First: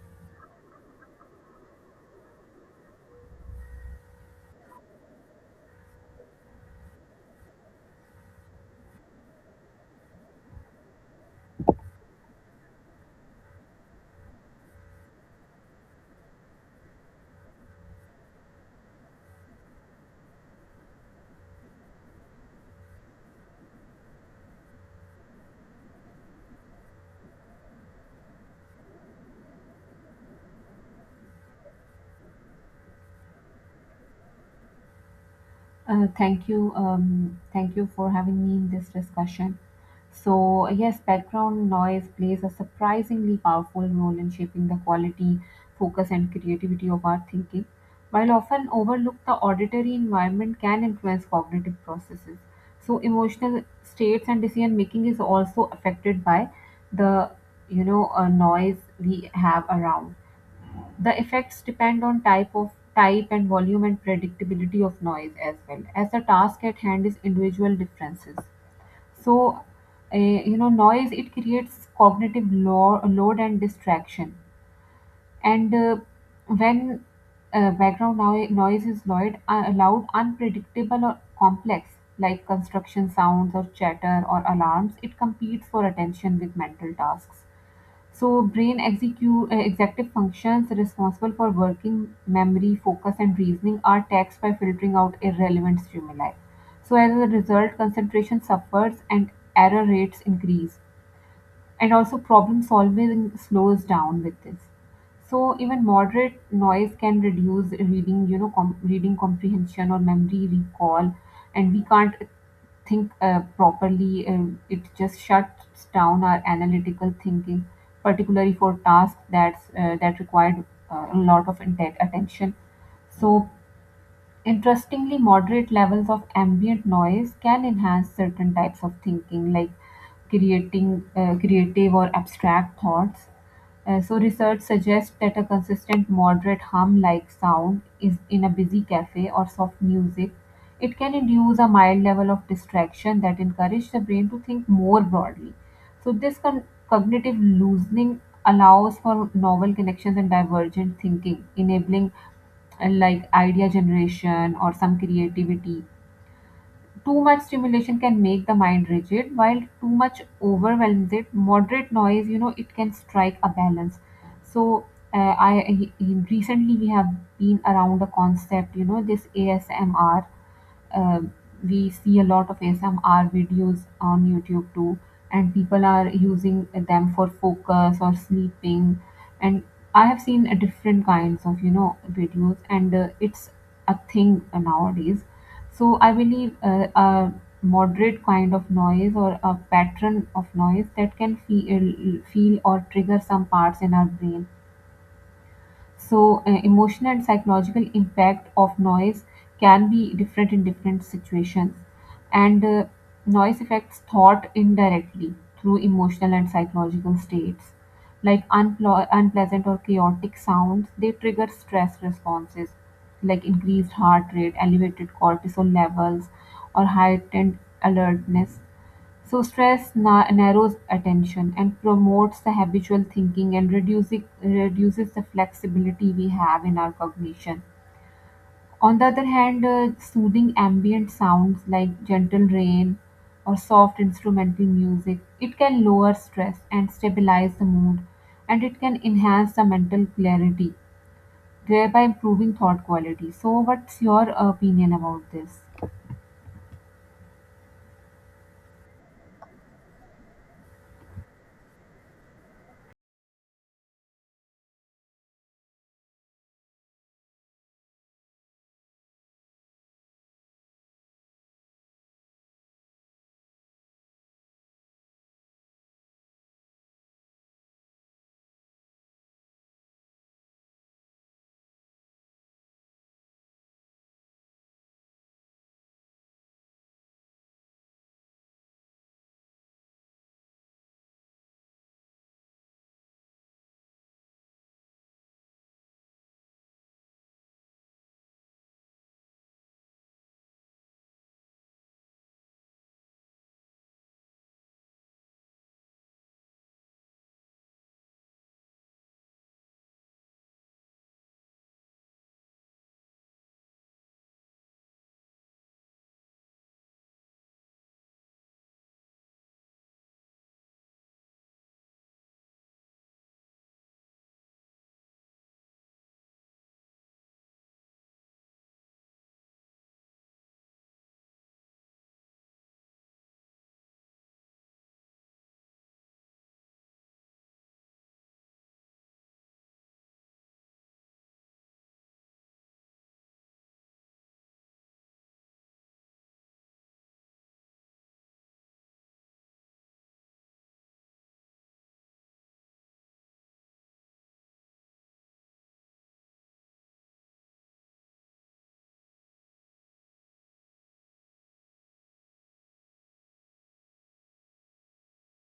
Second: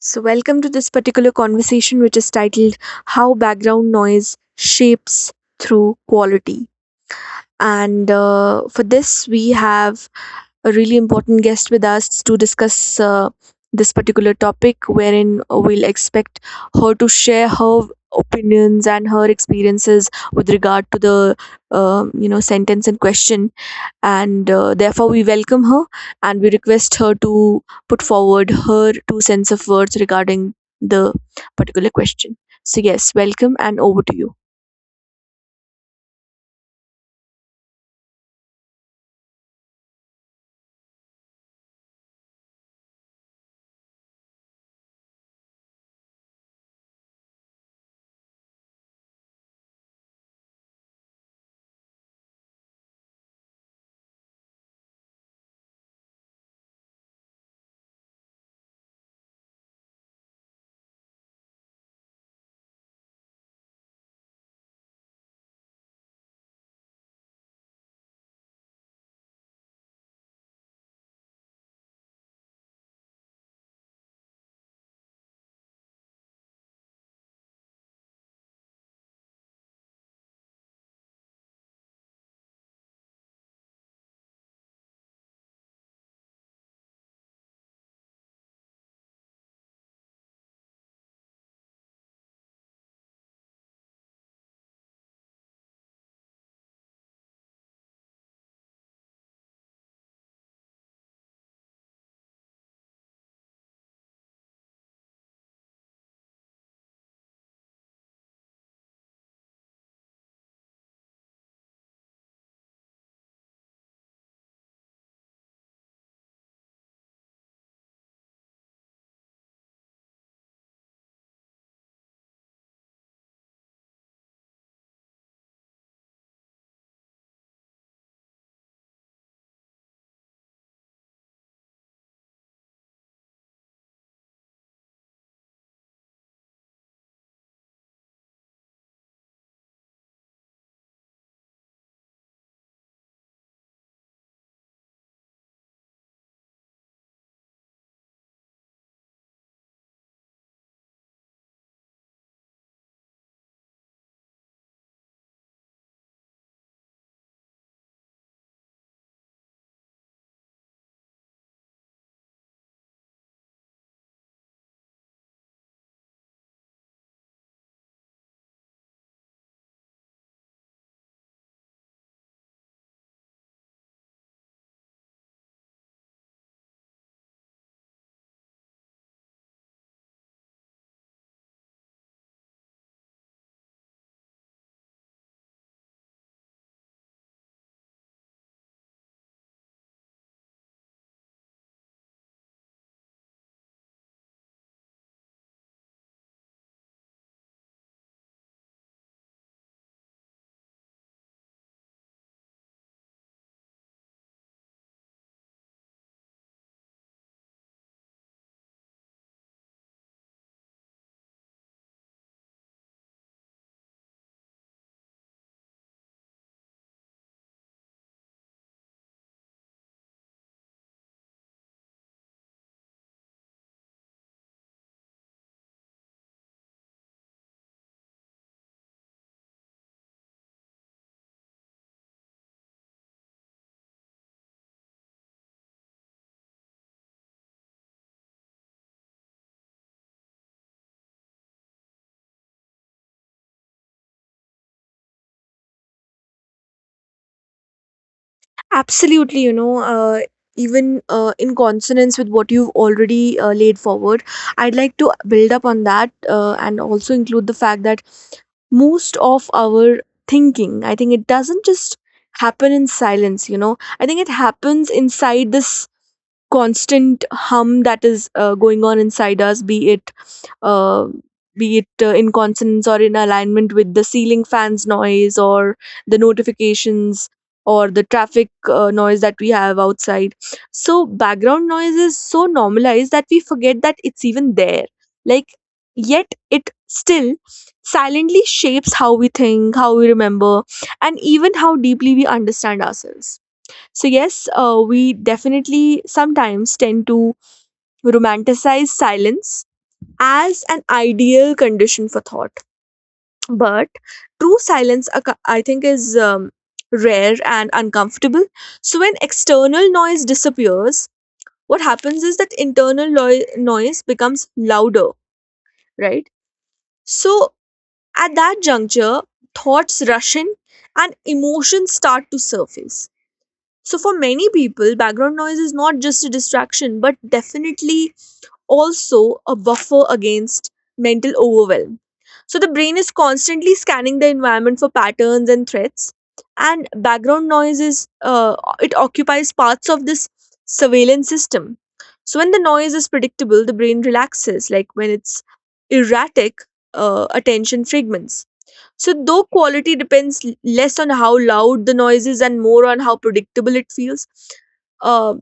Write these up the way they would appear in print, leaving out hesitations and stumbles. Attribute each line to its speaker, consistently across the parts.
Speaker 1: So, welcome to this particular conversation, which is titled How Background Noise Shapes Through Quality. And for this, we have a really important guest with us to discuss this particular topic, wherein we'll expect her to share her opinions and her experiences with regard to the sentence in question and therefore we welcome her and we request her to put forward her two cents of words regarding the particular question. So, yes, welcome and over to you.
Speaker 2: Thank you. Thank you for having me in this discussion. So, yes, background noise plays a surprisingly powerful role in shaping the quality, focus, and creativity of our thinking. While often overlooked, the auditory environment can influence cognitive processes. So, emotional states and decision making is also affected by the noise we have around. The effects depend on type of type and volume and predictability of noise as well as the task at hand is individual differences. So, noise it creates cognitive load and distraction. And when background noise is loud, loud, unpredictable or complex, like construction sounds or chatter or alarms, it competes for attention with mental tasks. So executive functions responsible for working memory, focus, and reasoning are taxed by filtering out irrelevant stimuli. So as a result, concentration suffers and error rates increase, and also problem solving slows down with this. So even moderate noise can reduce reading comprehension or memory recall, and we can't think properly. Um, it just shuts down our analytical thinking, particularly for tasks that's that required a lot of attention. So interestingly, moderate levels of ambient noise can enhance certain types of thinking, like creating creative or abstract thoughts. So, research suggests that a consistent moderate hum-like sound is in a busy cafe or soft music. It can induce a mild level of distraction that encourages the brain to think more broadly. So, this cognitive loosening allows for novel connections and divergent thinking, enabling and like idea generation or some creativity. Too much stimulation can make the mind rigid, while too much overwhelms it. Moderate noise, you know, it can strike a balance. So, recently we have been around a concept, you know, this ASMR. uh, we see a lot of ASMR videos on YouTube too, and people are using them for focus or sleeping. And I have seen different kinds of videos, and it's a thing nowadays. So I believe a moderate kind of noise or a pattern of noise that can feel or trigger some parts in our brain. So, emotional and psychological impact of noise can be different in different situations, and noise affects thought indirectly through emotional and psychological states. Like unpleasant or chaotic sounds, they trigger stress responses like increased heart rate, elevated cortisol levels, or heightened alertness. So stress narrows attention and promotes the habitual thinking and reduces the flexibility we have in our cognition. On the other hand, soothing ambient sounds like gentle rain or soft instrumental music, it can lower stress and stabilize the mood, and it can enhance the mental clarity, thereby improving thought quality. So what's your opinion about this?
Speaker 1: Absolutely, you know, even in consonance with what you've already laid forward, I'd like to build up on that and also include the fact that most of our thinking, I think it doesn't just happen in silence. You know, I think it happens inside this constant hum that is going on inside us, uh, be it in consonance or in alignment with the ceiling fan's noise or the notifications or the traffic noise that we have outside. So, background noise is so normalized that we forget that it's even there. Like, yet it still silently shapes how we think, how we remember, and even how deeply we understand ourselves. So, yes, we definitely sometimes tend to romanticize silence as an ideal condition for thought, but true silence, I think, is rare and uncomfortable. So when external noise disappears, what happens is that internal noise becomes louder, right? So at that juncture, thoughts rush in and emotions start to surface. So for many people, background noise is not just a distraction, but definitely also a buffer against mental overwhelm. So the brain is constantly scanning the environment for patterns and threats, and background noise is it occupies parts of this surveillance system. So when the noise is predictable, the brain relaxes. Like when it's erratic, attention fragments. So though quality depends less on how loud the noise is and more on how predictable it feels. uh,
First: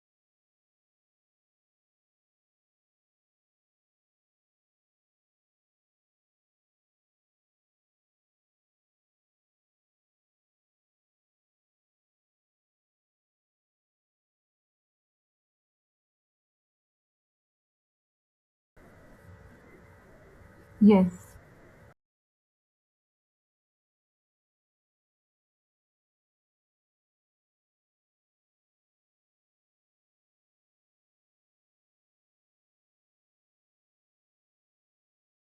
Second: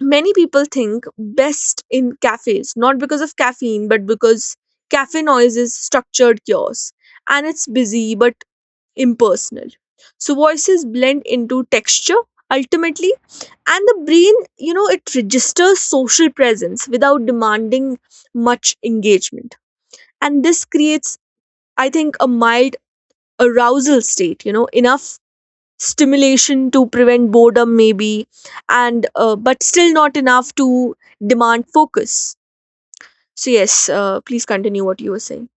Speaker 1: Many people think best in cafes, not because of caffeine, but because cafe noise is structured chaos and it's busy but impersonal. So voices blend into texture ultimately, and the brain, you know, it registers social presence without demanding much engagement. And this creates,
Speaker 2: Yes.
Speaker 1: I think, a mild arousal state, you know, enough stimulation to prevent boredom maybe and but still not enough to demand focus. So yes, please continue what you were saying.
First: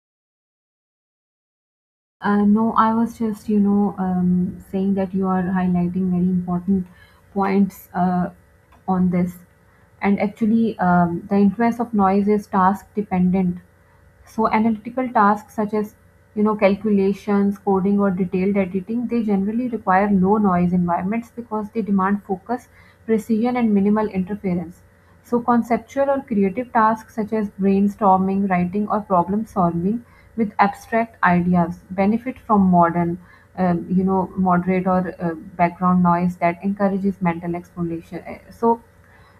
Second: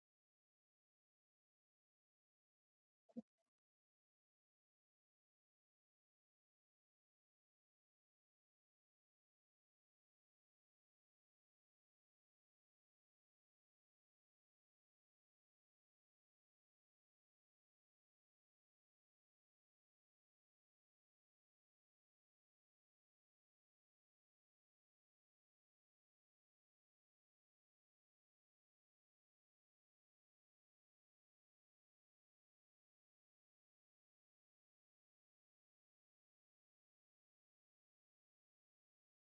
Speaker 2: No, I was just, you know, saying that you are highlighting very important points on this. And actually, the influence of noise is task dependent. So, analytical tasks such as, you know, calculations, coding, or detailed editing, they generally require low noise environments because they demand focus, precision, and minimal interference. So conceptual or creative tasks such as brainstorming, writing, or problem solving with abstract ideas benefit from modern, moderate or background noise that encourages mental exploration. Uh, So,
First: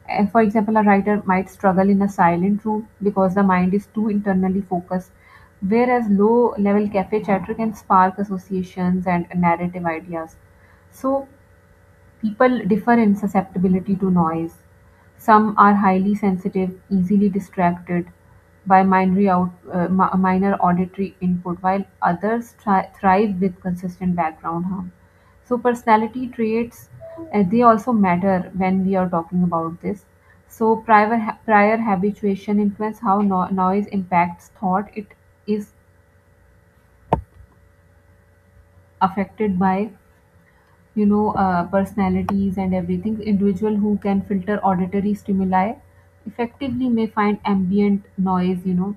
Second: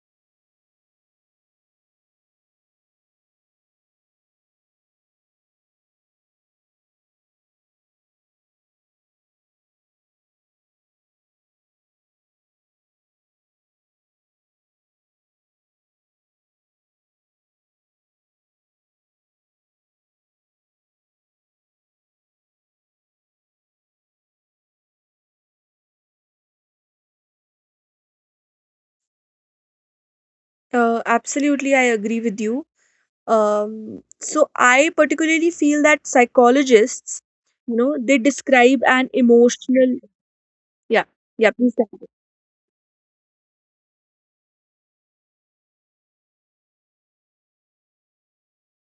Speaker 2: uh, for example, a writer might struggle in a silent room because the mind is too internally focused, whereas low level cafe chatter can spark associations and narrative ideas. So, people differ in susceptibility to noise. Some are highly sensitive, easily distracted by minor auditory input, while others thrive with consistent background hum. So, personality traits they also matter when we are talking about this. So, prior
Speaker 1: Absolutely,
Speaker 2: prior
Speaker 1: I agree with
Speaker 2: habituation
Speaker 1: you.
Speaker 2: influence how noise
Speaker 1: So
Speaker 2: impacts thought.
Speaker 1: I
Speaker 2: It
Speaker 1: particularly
Speaker 2: is
Speaker 1: feel that psychologists, you know, they describe an
Speaker 2: affected by
Speaker 1: emotional. Yeah, yeah, please.
Speaker 2: personalities and everything. Individual who can filter auditory stimuli effectively may find ambient noise, you know